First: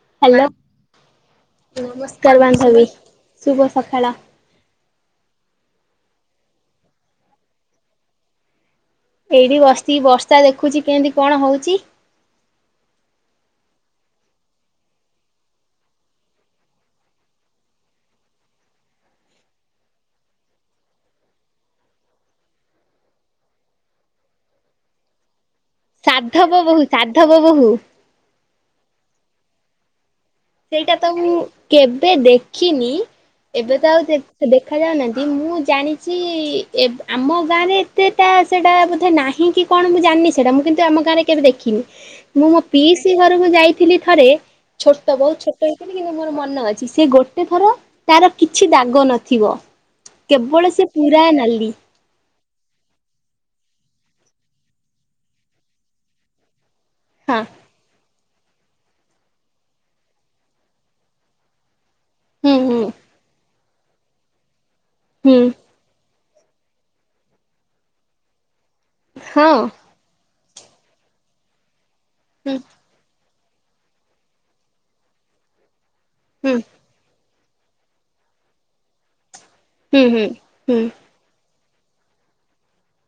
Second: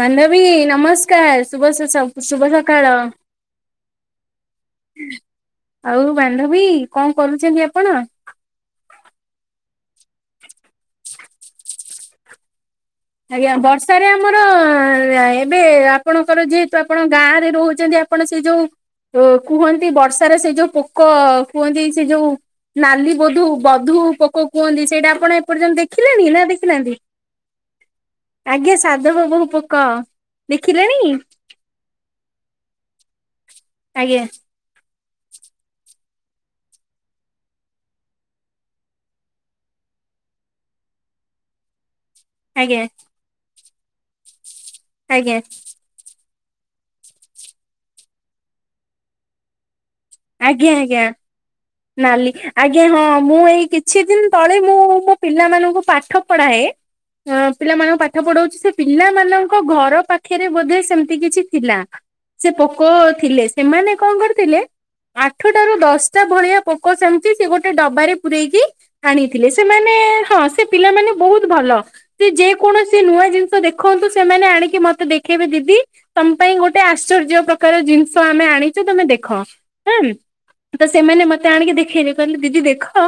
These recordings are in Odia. ବାନ୍ଧବୀ ହ୍ୟାଲୋ ନମସ୍କାର ଶୁଭ-ସ-ସ-ସ ନମସ୍କାର ଶୁଭ ବାନ୍ଧବୀ। ସକାଳ। ଶୁଭ ସକାଳ ଆଉ ବାନ୍ଧବୀ କଣ କରୁଚନ୍ତି ଆପଣ? ଏଇଠି ବସିକି ବର୍ଷା ଦେଖୁଚି କେଏତି କଣ ହୋଉଚି। ଆଜ୍ଞା ବର୍ଷାରେ ଆମର ଏବେ ଆପଣଙ୍କର ଯେହେତୁ ଆପଣ ଗାଁରେ ରହୁଚନ୍ତି। ଆ ପଣ ସେ ଯୋଉ କୁହନ୍ତି ବର୍ଷାରେ ସେ ଯୋଉ ପୋକ କୁହନ୍ତି। ସେ ଯୋଉ ନାଲି ବୋଧୁ ବଧୂ ପୋକ କୁହନ୍ତି ସେଇଟା ଆପଣ ଏପର୍ଯ୍ୟନ୍ତ ଦେ ସାଧବ ବୋହୂ ସାଧବ ବୋହୂ। ଆଜ୍ଞା ସାଧବ ବୋହୂ ପୋକ। ସେଇଟା ଦେଖିଲେଣି ତ ମୁଁ କେବେ ଦେଖିନି ଏବେ ତ ଆଉ ଆଜ୍ଞା ଦେ-ଦେ ଦେଖା ଯାଉନାହାନ୍ତି ମୁଁ ଜାଣିଛି ଏବ୍ ଆମ ଗାଁରେ ଏତେଟା ସେଇଟା ବୋଧେ ନାହିଁ କି କଣ ମୁଁ ଜାଣିନି ସେଟା ମୁଁ କିନ୍ତୁ ଆମ ଗାଁରେ କେବେ ଦେଖିନି ମୁଁ ମୋ ଆଜ୍ଞା ପିଇ ସି ଘରକୁ ଯାଇଥିଲି ଥରେ ତ ଆଜ୍ଞା ଆଜ୍ଞା ବହୁତ ଛୋଟ ହେଇଥିଲି କିନ୍ତୁ ମୋର ମନ ଅଛି ସେ ଗୋଟେ ଥର ତାର କିଛି ଦାଗ ନଥିବ। କେବଳ ଆଜ୍ଞା ସେ ଆଜ୍ଞା। ପୁରା ନାଲି ନାଲି ଆଜ୍ଞା ହଁ ମୁଁ ଏଇ କିଛି ଦିନ ତଳେ ମୁଁ ମୋ ପିଲାମାନଙ୍କୁ ପାଠ ପଢାଏ ହଁ ପିଲାମାନଙ୍କୁ ପାଠ ପଢଉଛି ସେ ପିଲାମାନଙ୍କ ଘର ପାଖରେ ବୋଧେ ସେମତି କିଛି ଥିଲା ସେ ପୋକ ଥିଲେ ସେମାନେ କଅଁ କରିଥିଲେ ଆଠଟା ରୁ ଦଶଟା ଭଳିଆ ପୋକ ସେମିତି ସେ ଗୋଟେ ଡବାରେ ପୂରେଇକି ଆଣିଥିଲେ ସେମାନେ ହଁ ସେ ପିଲାମାନେ ବହୁତ ଭଲ ସେ ଯେକୌଣସି ସେ ନୂଆ ଜିନିଷ ଦେଖନ୍ତୁ ସେମାନେ ଆଣିକି ମତେ ଦେଖେଇବେ ଦିଦି ତମ ପାଇଁ ଗୋଟେ ଆଶ୍ଚର୍ଯ୍ୟ ପ୍ର କାର ଜିନିଷ ଆମେ ଆଣିଚୁ ତମେ ଦେଖ ହଁ ତ ସେମାନେ ମେ ମୋତେ ଆଣିକି ଦେଖେଇଲେ କହିଲେ ଦିଦି ଦେଖ।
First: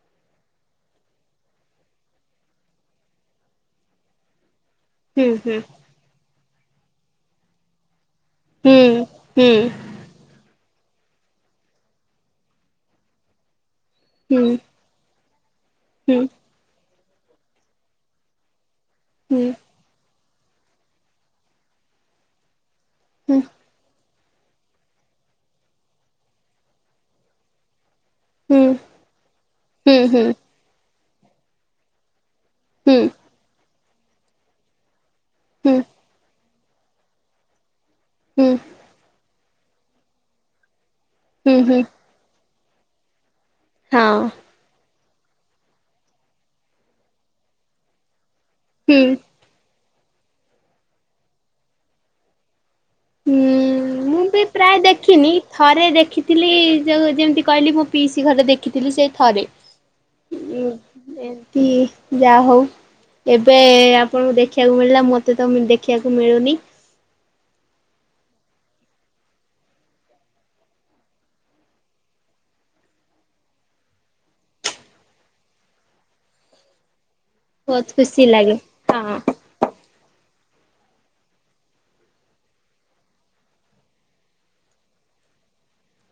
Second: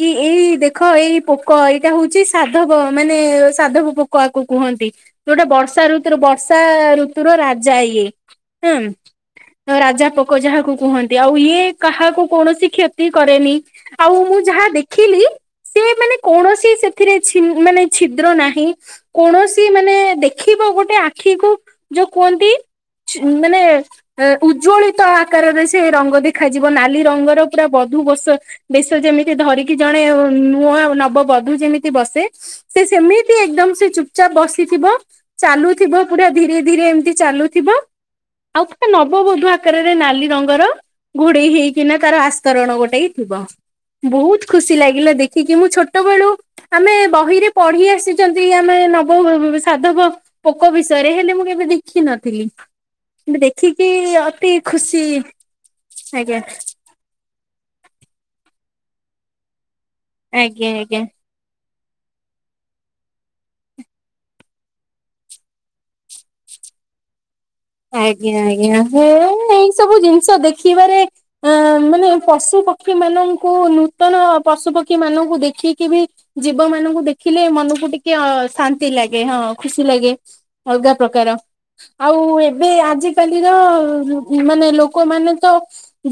କି ଏଇ ଦେଖ ଏଇ ପୋକ ଏଇଟା ହଉଛି ସାଧବ ମାନେ ସାଧବ ପୋକ ଆକୁ କୁହନ୍ତି। ଯୋଉଟା ବର୍ଷା ଋତୁ ବର୍ଷା ଋତୁୁର ରାଜା ଇଏ। ହୁଁ ରାଜା ପୋକ ଯାହାକୁ କୁହନ୍ତି ଆଉ ଇଏ କାହାକୁ କୌଣସି କ୍ଷତି କରେନି ଆଉ ମୁଁ ଯାହା ଦେଖିଲି ସେ ମାନେ କୌଣସି ସେଥିରେ ଛିନ୍ ମାନେ ଛିଦ୍ର ନାହିଁ କୌଣସି ମାନେ ମାନେ ଦେଖିବ ଗୋଟେ ଆଖିକୁୁ ଯୋଉ କୁହନ୍ତି ଛି ମାନେ ଉଜ୍ଜ୍ୱଳିତ ଆକାରରେ ସେ ରଙ୍ଗ ଦେଖାଯିବ ନାଲି ରଙ୍ଗର ପୁରା ବଧୁ ବସ ବେଶ ଯେମିତି ଧରିକି ଜଣେ ନୂଆ ନବବଧୁ ଯେମିତି ବସେ ସେ ସେମି ଏକଦମ୍ ସେ ଚୁପଚାପ ବସିଥିବ ଚାଲୁଥିବ ପୁରା ଧୀରେ ଧୀରେ ଏମିତି ଚାଲୁଥିବ। ଆଉ ପୁରା ନବବୋଧୂ ଆକାରରେ ନାଲି ରଙ୍ଗର ଘୋଡେଇ ହେଇକିନା ତାର ଆସି ତରଣ ଗୋଟେ ହିଁ ଥିବ। ହଁ ବହୁତ ଖୁସି ଲାଗିଲା ଦେଖିକି ମୁଁ ଛୋଟ ବେଳୁ ଆମେ ବହିରେ ପଢି ଆସି ଯେମିକି ଆମେ ହୁଁ ନବ ବ-ବ ସାଧବ ପୋକ ବିଷୟରେ ହେଲେ ମୁଁ କେବେ ଦେଖିନଥିଲି। ମୁଁ ଦେଖିକି ମୁଁ ବି ଅତି ପ୍ରାୟ ଖୁସି ଦେଖିନି ଥରେ ଆଜ୍ଞା ଦେଖିଥିଲି ଯୋଉ ଯେମିତି କହିଲି ମୁଁ ପିଇସି ଘରେ ଦେଖିଥିଲି ସେ ଥରେ। ହୁଁ ଆଜ୍ଞା ଆଜ୍ଞା। ଏମିତି ଯା ହଉ। ଏବେ ଆପଣଙ୍କୁ ଦେଖିବାକୁ ମିଳିଲା ମୋତେ ତ ଦେଖିବାକୁ ମିଳୁନି। ଆଜ୍ଞା ଆଜ୍ଞା ମୋର ଏଇ ସବୁ ଜିନିଷ ଦେଖିବାରେ ଆ ମାନେ ପଶୁ ପକ୍ଷୀ ମାନଙ୍କୁ ନୂତନ ପଶୁ ପକ୍ଷୀ ମାନଙ୍କୁ ଦେଖିକି ବି ଜୀବ ମାନଙ୍କୁ ଦେଖିଲେ ମନକୁ ବହୁତ ଟିକେ ଖୁସି ଅ ଲାଗେ ଶାନ୍ତି ଲାଗେ ହଁ ଖୁସି ଲାଗେ। ଅଲଗା ପ୍ରକାର ଆଉ ଏ ଏବେ ଆଜିକାଲିର ମାନେ ଲୋକମାନେ ତ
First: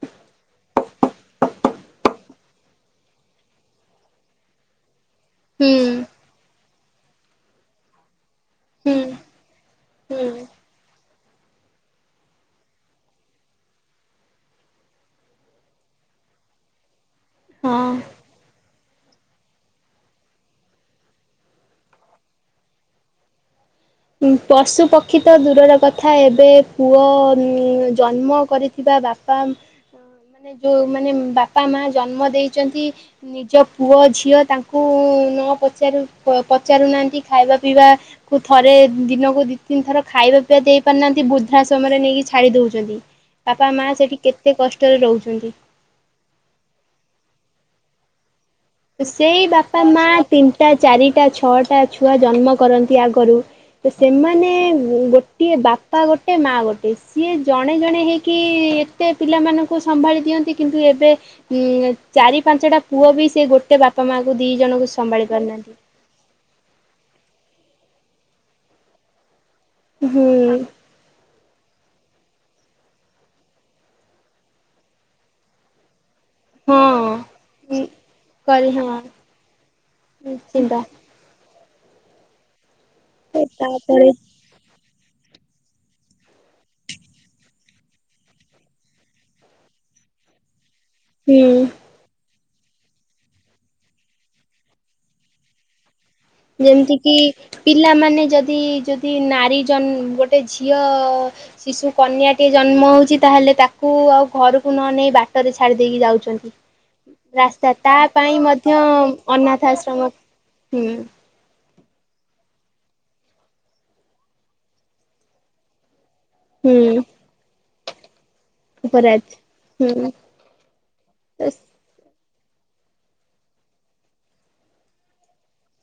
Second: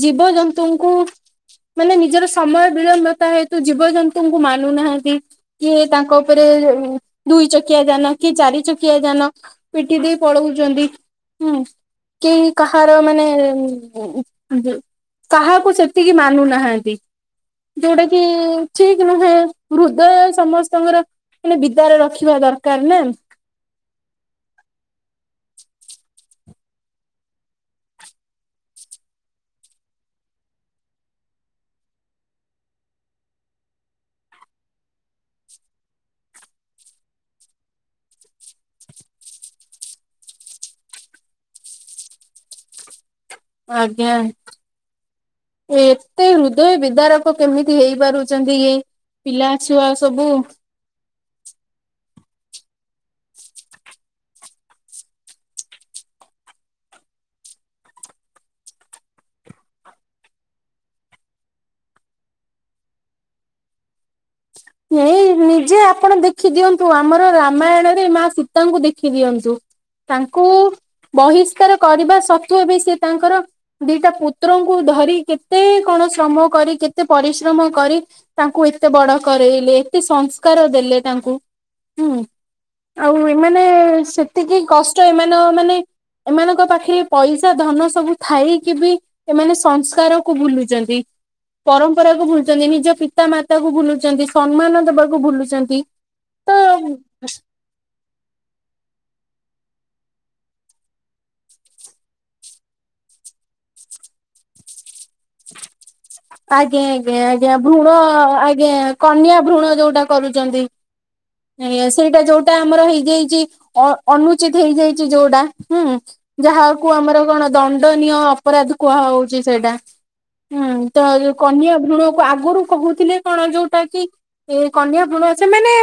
ଜୀବଜନ୍ତୁଙ୍କୁ ମାନେ ନିଜର ସମୟ ବିଳମ୍ବତା ହେତୁ ଜୀବଜନ୍ତୁଙ୍କୁ ମାନୁନାହାନ୍ତି କି ହୁଁ ତାଙ୍କ ତାରେ ଦୁଇ ଚକିଆ ଯାନ କି ଚାରି ହୁଁ ଚକିଆ ଯାନ ପିଟି ଦେଇ ହୁଁ। ପଳଉଚନ୍ତି। ହୁଁ କି କାହାର ମାନେ କାହାକୁ ସେତିକି ମାନୁନାହାନ୍ତି ଯୋଉଟା ହଁ। କି ଠିକ୍ ନୁହେଁ ହୃଦୟ ସମସ୍ତଙ୍କର ମାନେ ବିଦାରେ ରଖିବା ଦରକାର ନା। ପଶୁପକ୍ଷୀ ତ ଦୂରର କଥା ଏବେ ପୁଅ ଜନ୍ମ କରିଥିବା ବାପା ମାନେ ଯୋଉ ବାପା ମା ଜନ୍ମ ଦେଇଚନ୍ତି ନିଜ ପୁଅ ଝିଅ ତାଙ୍କୁ ନ ପଚାରୁ ପଚାରୁନାହାନ୍ତି ଖାଇବା ପିଇବା ବୁଦ୍ ଥରେ ଦିନକୁ ଦି ତିନି ଥର ଖାଇବା ପିଇବା ଦେଇ ପାରୁନାହାନ୍ତି ବୃଦ୍ଧାଶ୍ରମରେ ନେଇକି ଛାଡ଼ି ଦଉଚନ୍ତି। ବାପା ମା ଆଜ୍ଞା ସେଠି କେତେ କଷ୍ଟରେ ରହୁଛନ୍ତି। ଏତେ ହୃଦୟ ବିଦାରକ କେମିତି ହେଇ ପାରୁଚନ୍ତି ଇଏ। ସେଇ ବାପା ମା ତିନଟା ଚାରିଟା ଛଅଟା ଛୁଆ ଜନ୍ମ କରନ୍ତି ଆଗରୁ। ତ ସେମାନେ ଗୋଟିଏ ବାପା ଗୋଟେ ମା ଗୋଟେ ସିଏ ଜଣେ ଜଣେ ହେଇକି ଟେ ପିଲାମାନଙ୍କୁ ସମ୍ଭାଳି ଦିଅନ୍ତି କିନ୍ତୁ ଏବେ ଉଁ, ଏ ଚାରି ପାଞ୍ଚଟା ପୁଅ ବି ସେ ଗୋ ଟେ ବାପା ମାଙ୍କୁ ଦି ଜଣଙ୍କୁ ସମ୍ଭାଳି ଏଇ ନିଜେ ପାରୁନାହାନ୍ତି। ଆପଣ ଦେଖି ଦିଅନ୍ତୁ ଆମର ରାମାୟଣ ରେ ମା ସୀତାଙ୍କୁ ଦେଖି ଦିଅନ୍ତୁ। ତାଙ୍କୁ ହୁଁ ବହିଷ୍କାର କରିବା ସତ୍ତ୍ବେ ବି ସେ ତାଙ୍କର ଦିଟା ପୁତ୍ରଙ୍କୁ ଧରି କେତେ କଣ ଶ୍ରମ କରି କେତେ ପରିଶ୍ରମ ହଁ କରି ତାଙ୍କୁ କରି ଏତେ ହଁ ବଡ଼ କରେଇଲେ, ଏତେ ସଂସ୍କାର ନିଶ୍ଚିନ୍ତ। ଦେଲେ ତାଙ୍କୁ ହୁଁ ଆଉ ଏମାନେ ତାପରେ ସେତିକି କଷ୍ଟ ଏମାନେ ଓ ମାନେ ଏମାନଙ୍କ ପାଖରେ ପଇସା ଧନ ସବୁ ଥାଇକି ବି ଏମାନେ ସଂସ୍କାର କୁ ଭୁଲୁଚନ୍ତି। ହଁ। ପରମ୍ପରା କୁ ଭୁଲୁଚନ୍ତି, ନିଜ ପିତା ମାତା କୁ ଭୁଲୁଛନ୍ତି, ସମ୍ମାନ ଦବାକୁ ଭୁଲୁଛନ୍ତି। ଯେମିତି କିି ପିଲାମାନେ ଯଦି ଯଦି ନାରୀ ଜନ ଗୋଟେ ଝିଅ ଶିଶୁ କନ୍ୟାଟିଏ ଜନ୍ମ ହଉଛି ତାହାଲେ ତାକୁ ଆଉ ଘରକୁ ନ ନେଇ ବାଟ ରେ ଛାଡି ଦେଇକି ଯାଉଛନ୍ ଆଜ୍ଞା, ଆଜ୍ଞା, ଆଜ୍ଞା, ଭୃଣ ମଧ୍ୟ ଆଜ୍ଞା କନ୍ୟା ଅନାଥ ଭୃଣ ଯୋଉଟା ଆଶ୍ରମ କରୁଚନ୍ତି। ହୁଁ ଏଇଆ ସେଇଟା ଯୋଉଟା ଆମର ହେଇଯାଇଚି। ଅ- ଅନୁଚିତ ହେଇଯାଇଛି ଯୋଉଟା ହୁଁ, ଯାହାକୁ ହୁଁ ଆମର କଣ ଦଣ୍ଡନୀୟ ଅପରାଧ କୁହା ହଉଛି ସେଇଟା। ହୁଁ, ତ ଯୋଉ କନ୍ୟା ଭୃଣ କୁ ଆଗରୁ କହୁଥିଲେ କଣ ଯୋଉଟା କି ଏଇ କନ୍ୟା ଭ୍ରୁଣ ସେମାନେ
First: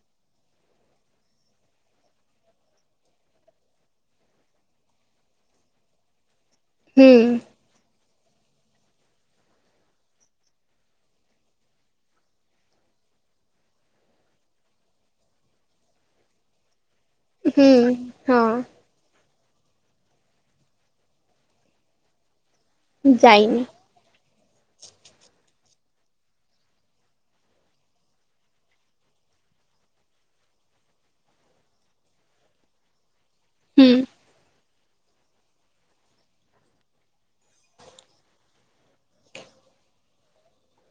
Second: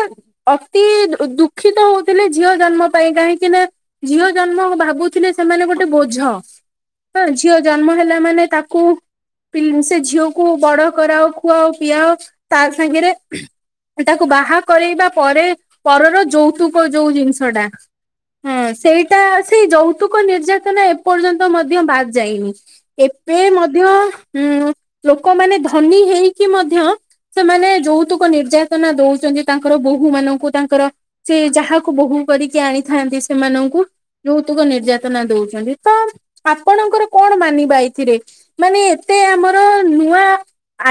ଅତି ଦୁଃଖିତ ହଉଥିଲେ ଝିଅ ଜନ୍ମ ପାଇଁ କାହିଁକି ନା ଝିଅ ଜନ୍ମ ଭାବୁଥିଲେ ସେମାନେ ଗୋଟେ ବୋଝ। ହୁଁ ହଁ ଝିଅ ଜନ୍ମ ହେଲା ମାନେ ତାକୁ ପିଲ୍ ସେ ଝିଅକୁୁ ବଡ କରାଅ ଖୁଆଅ ପିଆଅ ତା ସାଙ୍ଗରେ ଓ ତାକୁ ବାହା କରେଇବା ପରେ ପରର ଯୌତୁକ ଯୋଉ ଜିନି ଷଟା ହୁଁ ହଁ ସେଇ ତା ସେଇ ଯୌତୁକ ନିର୍ଯାତନା ଏପର୍ଯ୍ୟନ୍ତ ମଧ୍ୟ ବାଦ୍ ଯାଇନି। ଏତେ ଯାଇନି ମଧ୍ୟ ହୁଁ, ଲୋକମାନେ ଧନୀ ହେଇକି ମଧ୍ୟ ସେମାନେ ଯୌତୁକ ନିର୍ଯାତନା ଦଉଛନ୍ତି ତାଙ୍କର ବୋହୂ ମାନଙ୍କୁ, ତାଙ୍କର ସେ ଯାହାକୁ ବୋହୂ କରିକି ଆଣିଥାନ୍ତି ସେମାନଙ୍କୁ ହୁଁ ଯୌତୁକ ନିର୍ଯାତନା ଦଉଛନ୍ତି। ତ ଆପଣଙ୍କର କଣ ମାନିବା ଏଇଥିରେ? ମାନେ ଏତେ ଆମର ନୂଆ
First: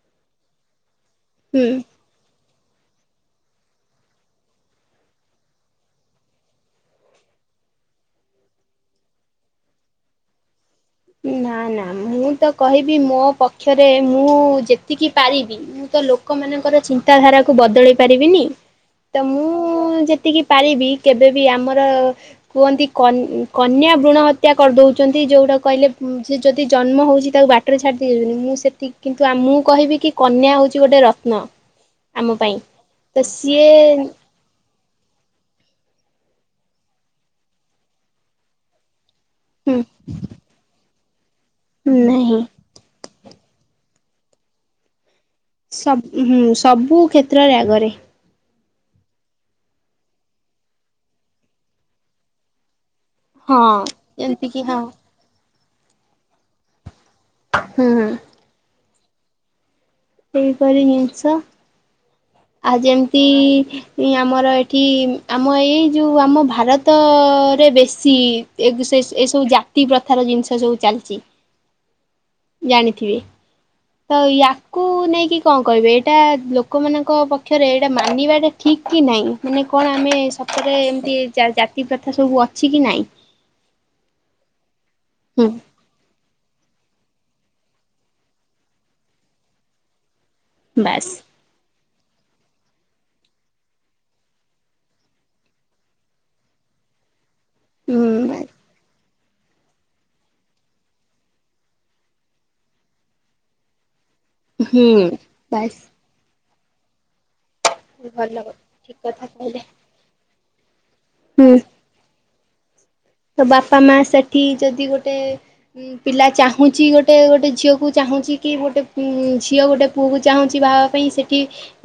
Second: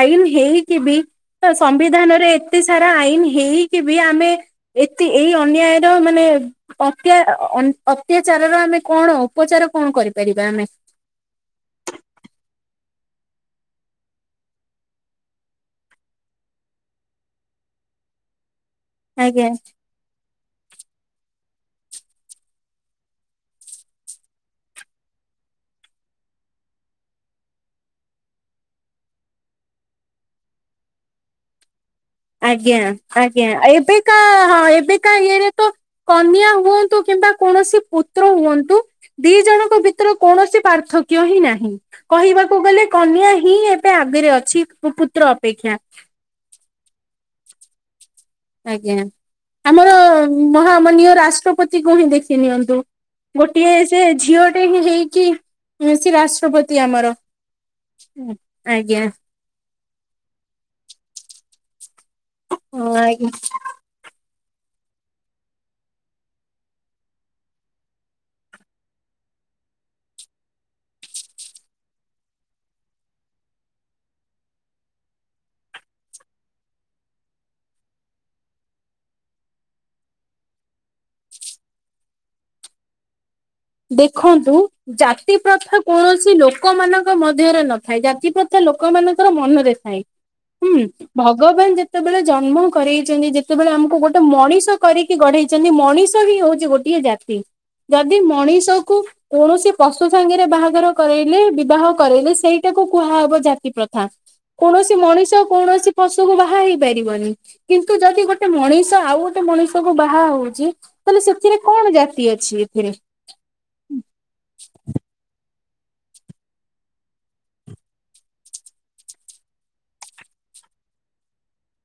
ଆଇନ ହେଇକି ବି ତ ହୁଁ। ସମ୍ବିଧାନରେ ଏତେ ସାରା ଆଇନ ହେଇକି ବି ଆମେ ଏତେ ଏଇ ଅନ୍ୟାୟର ମାନେ ଅତ୍ୟା ଆ, ଅ, ଅନ୍ ଅତ୍ୟାଚାରର ଆମେ କଣ ଉପଚାର କଣ କରିପାରିବା ଆମେ? ନା ନା ମୁଁ ତ କହିବି ମୋ ପକ୍ଷରେ ମୁଁ ଯେତିକି ପାରିବି ମୁଁ ତ ଲୋକମାନଙ୍କର ଚିନ୍ତାଧାରା କୁ ବଦଳେଇ ପାରିବିନି। ତ ଆଜ୍ଞା ମୁଁ ଯେ ତିକି ପାରିବି କେବେ ବି ଆମର କୁହନ୍ତି କନ୍ ଉଁ, କନ୍ୟା ଭୃଣ ହତ୍ୟା କରିଦଉଚନ୍ତି ଯୋଉଟା କହିଲେ ଉଁ, ଯିଏ ଯଦି ଜନ୍ମ ହଉଛି ତାକୁ ବାଟରେ ଛାଡ଼ିଦେଇ ଯାଉଚନ୍ତି ମୁଁ ସେତିକି କିନ୍ତୁ ଆ, ମୁଁ କହିବି କି କନ୍ୟା ହୋଉଛି ଗୋଟେ ରତ୍ନ। ଆମ ପାଇଁ ଆଜ୍ଞା ତ ଆଜ୍ଞା ସିଏ ଏବେକା ହଁ ଏବେକା ଇଏ ରେ ତ କନ୍ୟା ହୁଅନ୍ତୁ କିମ୍ବା କୌଣସି ପୁତ୍ର ହୁଅନ୍ତୁ। ଦି ଜଣଙ୍କ ହୁଁ ଭିତରୁ କୌଣସି ପାର୍ଥକ୍ୟ ହିଁ ନାହିଁ ନାହିଁ କହିବାକୁ ଗଲେ କନ୍ୟା ହିଁ ଏବେ ଆଗରେ ଅଛି ପୁ ପୁତ୍ର ଅପେକ୍ଷା ସବ ହୁଁ ସବୁ କ୍ଷେତ୍ରରେ ଆଗରେ। ଆଜ୍ଞା ଆମର ମହାମନିୟ ରାଷ୍ଟ୍ରପତିକୁ ହିଁ ଦେଖି ନିଅନ୍ତୁ। ଗୋଟିଏ ହଁ ସେ ଯେମିତିକି ଝିଅଟେ ହିଁ ହଁ ହେଇକି ସେ ରାଷ୍ଟ୍ରପତି ଆମର। ହୁଁ ହୁଁ ଆଜ୍ଞା। ସେଇ ପରି ଜିନିଷ ଆଉ ହଁ ଯେମ୍ତି ଆଜ୍ଞା। ଇଁ ଆମର ଏଠି ଆମ ଏଇ ଯୋଉ ଆମ ଭାରତରେ ବେଶୀ। ଏବ୍ ସେ ଏସବୁ ଜାତି ପ୍ରଥାର ଜିନିଷ ସବୁ ଚାଲିଚି। ଜାଣିଥିବେ। ତ ୟାକୁ ନେଇକି କଁ କହିବେ ଏଇଟା ଲୋକମାନଙ୍କ ପକ୍ଷରେ ଏଇଟା ମାନିବାଟା ଠିକ୍ କି ନାହିଁ ମାନେ କଣ ଆମେ ସତରେ ଏମିତି ଜା ଜାତି ପ୍ରଥା ସବୁ ଅଛି କି ନାଇଁ? ଦେଖନ୍ତୁ ଜାତି ହୁଁ ପ୍ରଥା କୌଣସି ଲୋକ ମାନଙ୍କ ମଧ୍ୟରେ ନଥାଏ ଜାତି ପ୍ରଥା ଲୋକମାନଙ୍କର ମନରେ ଥାଏ। ହୁଁ ବାସ୍ ଭ ଗବାନ ଯେତେବେଳେ ଜନ୍ମ କରେଇଚନ୍ତି ଯେତେବେଳେ ଆମକୁ ଗୋଟେ ମଣିଷ କରିକି ଗଢ଼େଇଛନ୍ତି ମଣିଷ ହିଁ ହଉଛି ଗୋ ଟିଏ ଜାତି ହୁଁ ଯଦି ବାସ୍ ମଣିଷ୍ କୁ କୌଣସି ପଶୁ ସାଙ୍ଗରେ ବାହାଘର କରାଇଲେ ବିବାହ କରାଇଲେ ସେଇଟାକୁ କୁହାହବ ଜାତି ପ୍ର ହୁଁ କୌଣସି ମଣିଷ ବାସ୍ କୌଣସି ପଶୁକୁ ବାହା ହେଇ ପାରିବନି କିନ୍ତୁ ଯଦି ଭଲ ଗୋଟେ ମଣିଷ ଠିକ୍ ଆଉ କଥା ଗୋଟେ କହିଲେ ମଣିଷ କୁ ବାହା ହୋଉଛି ତାହେଲେ ହୁଁ ସେଥିରେ କଣ ଜାତି ଅଛି ଏଥିରେ? ତ ବାପା ମା ସେଠି ଯଦି ଗୋଟେ ପିଲା ଚାହୁଁଛି ଗୋଟେ ଗୋଟେ ଝିଅକୁ ଚାହୁଁଛି କି ଗୋଟେ ଝିଅ ଗୋଟେ ପୁଅକୁ ଚାହୁଁଛି ବାହାହବା ପାଇଁ ସେଠି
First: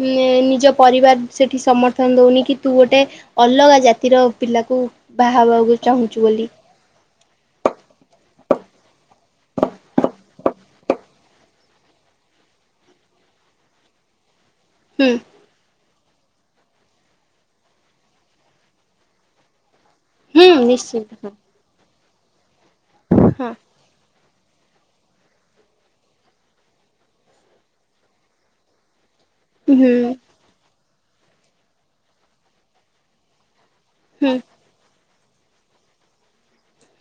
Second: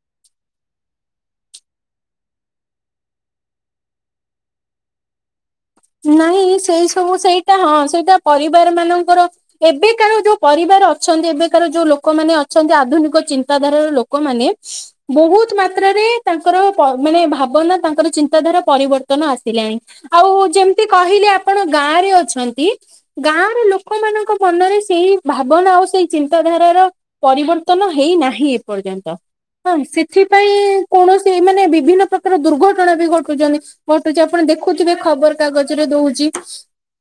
ଇଏଁ ନିଜ ପରିବାର ସେଠି ସମର୍ଥନ ଦଉନି କି ତୁ ଗୋଟେ ଅଲଗା ଜାତିର ପିଲାକୁ ବାହାହବାକୁ ନାଇଁ ସେଇ ସବୁ ସେଇଟା ହଁ ସେଇଟା ପରିବାର ମାନଙ୍କର ଏବେକାର ଯୋଉ ପରିବାର ଅଛନ୍ତି ଏବେକାର ଯୋଉ ଲୋକମାନେ ଅଛନ୍ତି ଆଧୁନିକ ଚିନ୍ତାଧାରାର ଲୋ କମାନେ ହୁଁ ବୋହୁତ ମା ତ୍ରା ରେ ତାଙ୍କର ପ ମାନେ ଭାବନା ତାଙ୍କର ଚିନ୍ତାଧାରା ପରିବର୍ତ୍ତନ ଆସିଲାଣି ଆଉ ହୁଁ ଯେମତି କହିଲେ ନିଶ୍ଚିନ୍ତ ଆପଣ ଗାଁ ରେ ଅଛନ୍ତି ଗାଁର ହଁ ଲୋ କମାନଙ୍କ ମନରେ ସେଇ ଭାବନା ଆଉ ସେଇ ଚିନ୍ତାଧାରାର ପରିବର୍ତ୍ତନ ହେଇନାହିଁ ଏପର୍ଯ୍ୟନ୍ତ। ହଁ ସେଥିପାଇଁ କୌଣସି ମାନେ ବିଭିନ୍ନ ପ୍ରକାର ଦୁର୍ଘଟଣା ବି ଘଟୁଚନ୍ତି। ଘଟୁଚି ହୁଁ ଆପଣ ଦେଖୁଥିବେ ଖବର କାଗଜରେ ଦଉଛି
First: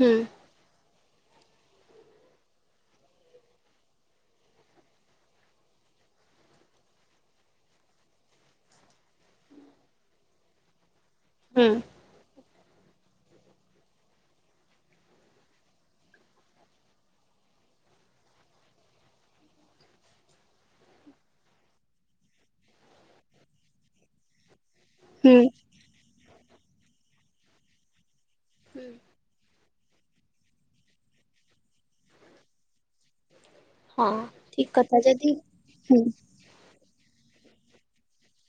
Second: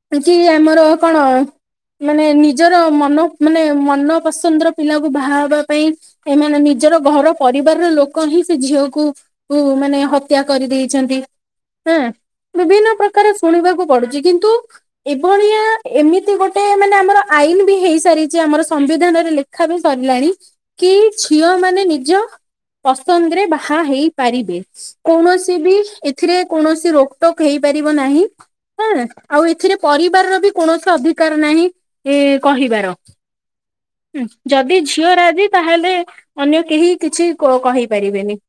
ହୁଁ ଯେ ଆମର କଣ ମାନେ ନିଜର ମନ ମାନେ ମନ ପସନ୍ଦର ପିଲାକୁ ବାହା ହବା ପାଇଁ ଏମାନେ ନିଜର ଘର ପରିବାରର ଲୋକ ହିଁ ସେ ଝିଅକୁ ଉ ମାନେ ହତ୍ୟା କରି ଦେଇଛନ୍ତି। ହୁଁ। ଏଁ ବିଭିନ୍ନ ପ୍ରକାର ଶୁଣିବାକୁ ପଡ଼ୁଚି କିନ୍ତୁ ଏଭଳିଆ ଏମିତି ଗୋଟେ ମାନେ ଆମର ଆଇନ ବି ହେଇସାରିଛି ଆମର ସମ୍ବିଧାନରେ ଲେ ଖିଆପିଆ ସରିଲାଣି କି ଝିଅ ମାନେ ନିଜ ପସନ୍ଦରେ ବାହା ହେଇପାରିବେ। କୌଣସି ବି ଏଥିରେ କୌଣସି ରୋକଟୋକ ହେଇପାରିବ ନାହିଁଁ ହୁଁ ଏଁ ଆଉ ଏଥିରେ ପରିବାରର ବି କୌଣସି ଅଧିକାର ନାହିଁ ଏ କହିବାର। ହଁ ହୁଁ ଠିକ ଯଦି କଥା ଝିଅ ଯଦି ରାଜି ତାହେଲେ ହୁଁ ଅନ୍ୟ କେହି କିଛି କ କହିପାରିବେନି।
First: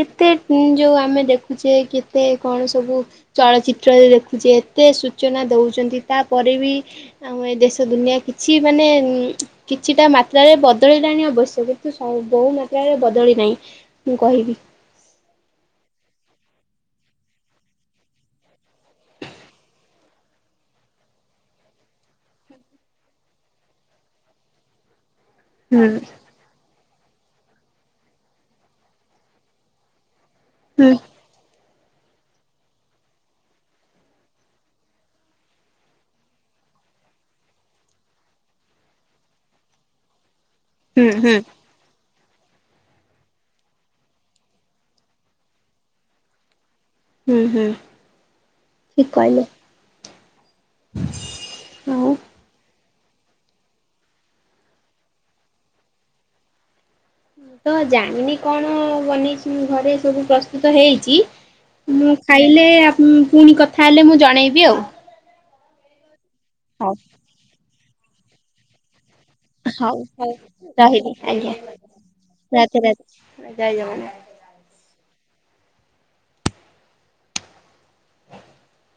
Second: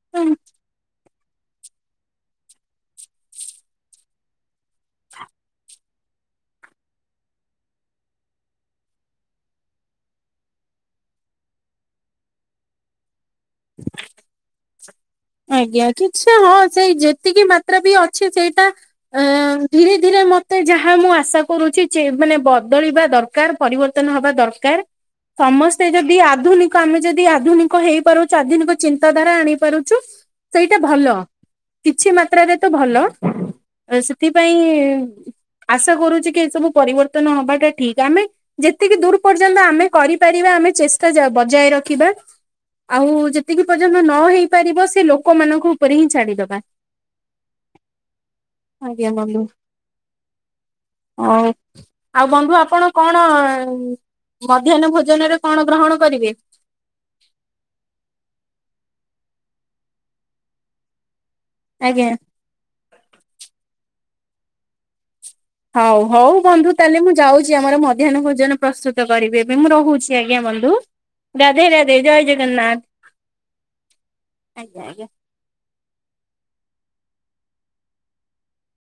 ଏତେ ଉଁ ଯୋଉ ଆମେ ଦେଖୁଛେ କେତେ କଣ ସବୁ ଚଳଚିତ୍ରରେ ଦେଖୁଛେ ଏତେ ସୂଚନା ଦଉଛନ୍ତି ତାପରେ ବି ଆମ ଏ ଦେଶ ଦୁନିଆ କିଛି ମାନେ ଉଁ କିଛିଟା ମାତ୍ରାରେ ବଦଳିଲାଣି ଅବଶ୍ୟ କିନ୍ତୁ ସ ବହୁ ମାତ୍ରାରେ ବଦଳି ନାହିଁ। ମୁଁ କହିବି। ଆଜ୍ଞା କିଛି ହଁ ସେଇ ଯେତିକି ମାତ୍ରା ବି ଅଛି ସେଇଟା ଆଁ ଧୀରେ ଧୀରେ ମତେ ଯାହା ମୁଁ ଆଶା କରୁଛି ଯେ ମାନେ ବଦଳିବା ଦର ଦରକାର ପରିବର୍ତ୍ତନ ହବା ଦରକାର ସମସ୍ତେ ହୁଁ ଯଦି ଆଧୁନିକ ଆମେ ଯଦି ଆଧୁନିକ ହେଇପାରୁ ସ୍ୱାଧୀନିକ ଚିନ୍ତାଧାରା ଆଣି ପାରୁଛୁ ସେଇଟା ହୁଁ ଭଲ। କିଛି ମାତ୍ରାରେ ତ ଭଲ ଉଁ ସେଥିପାଇଁ ଆଶା କରୁଛି କି ଏସବୁ ପରିବର୍ତ୍ତନ ହବାଟା ଠିକ ଆମେ ଯେତିକି ଦୂର୍ ପର୍ଯ୍ୟନ୍ତ ଆମେ କରିପାରିବା ଆମେ ଚେଷ୍ଟା ଜ ହୁଁ ବଜାୟ ରଖିବା। ଆଉ ଯେତିକି ପର୍ଯ୍ୟନ୍ତ ନ ହେଇ ପାରିବ ସେ ଲୋକମାନଙ୍କ ଉପରେ ହିଁ ଛାଡିଦବା। ହୁଁ। ଠିକ ଆଜ୍ଞା ବନ୍ଧୁ କହିଲେ ହଉ। ଆଉ ବନ୍ଧୁ ଆପଣ କଣ ଅଁ ମଧ୍ୟାହ୍ନ ଭୋଜନରେ କଣ ଗ୍ରହଣ କରିବେ? ମୁଁ ତ ଜାଣିନି କଣ ବନେଇସିନ୍ତି ଘରେ ସବୁ ପ୍ରସ୍ତୁତ ହେଇଛି ଆଜ୍ଞା ମୁଁ ଖାଇଲେ ପୁଣି କଥା ହେଲେ ମୁଁ ଜଣାଇବି ଆଉ। ହଉ ହଉ ବନ୍ଧୁ ହଉ ତାହେଲେ ମୁଁ ଯାଉଛି ଆମର ମଧ୍ୟାହ୍ନ ଭୋଜନ ପ୍ରସ୍ତୁତ କରିବି। ମୁଁ ହଉ ରହୁଛି ହଉ ଆଜ୍ଞା ବନ୍ଧୁ ରହିଲି ଆଜ୍ଞା ରାଧେ ରାଧେ ଜୟ ରାଧେ ଜଗନ୍ନାଥ। ରାଧେ। ଜୟ ଜଗନ୍ନାଥ। ଆଜ୍ଞା ଆଜ୍ଞା।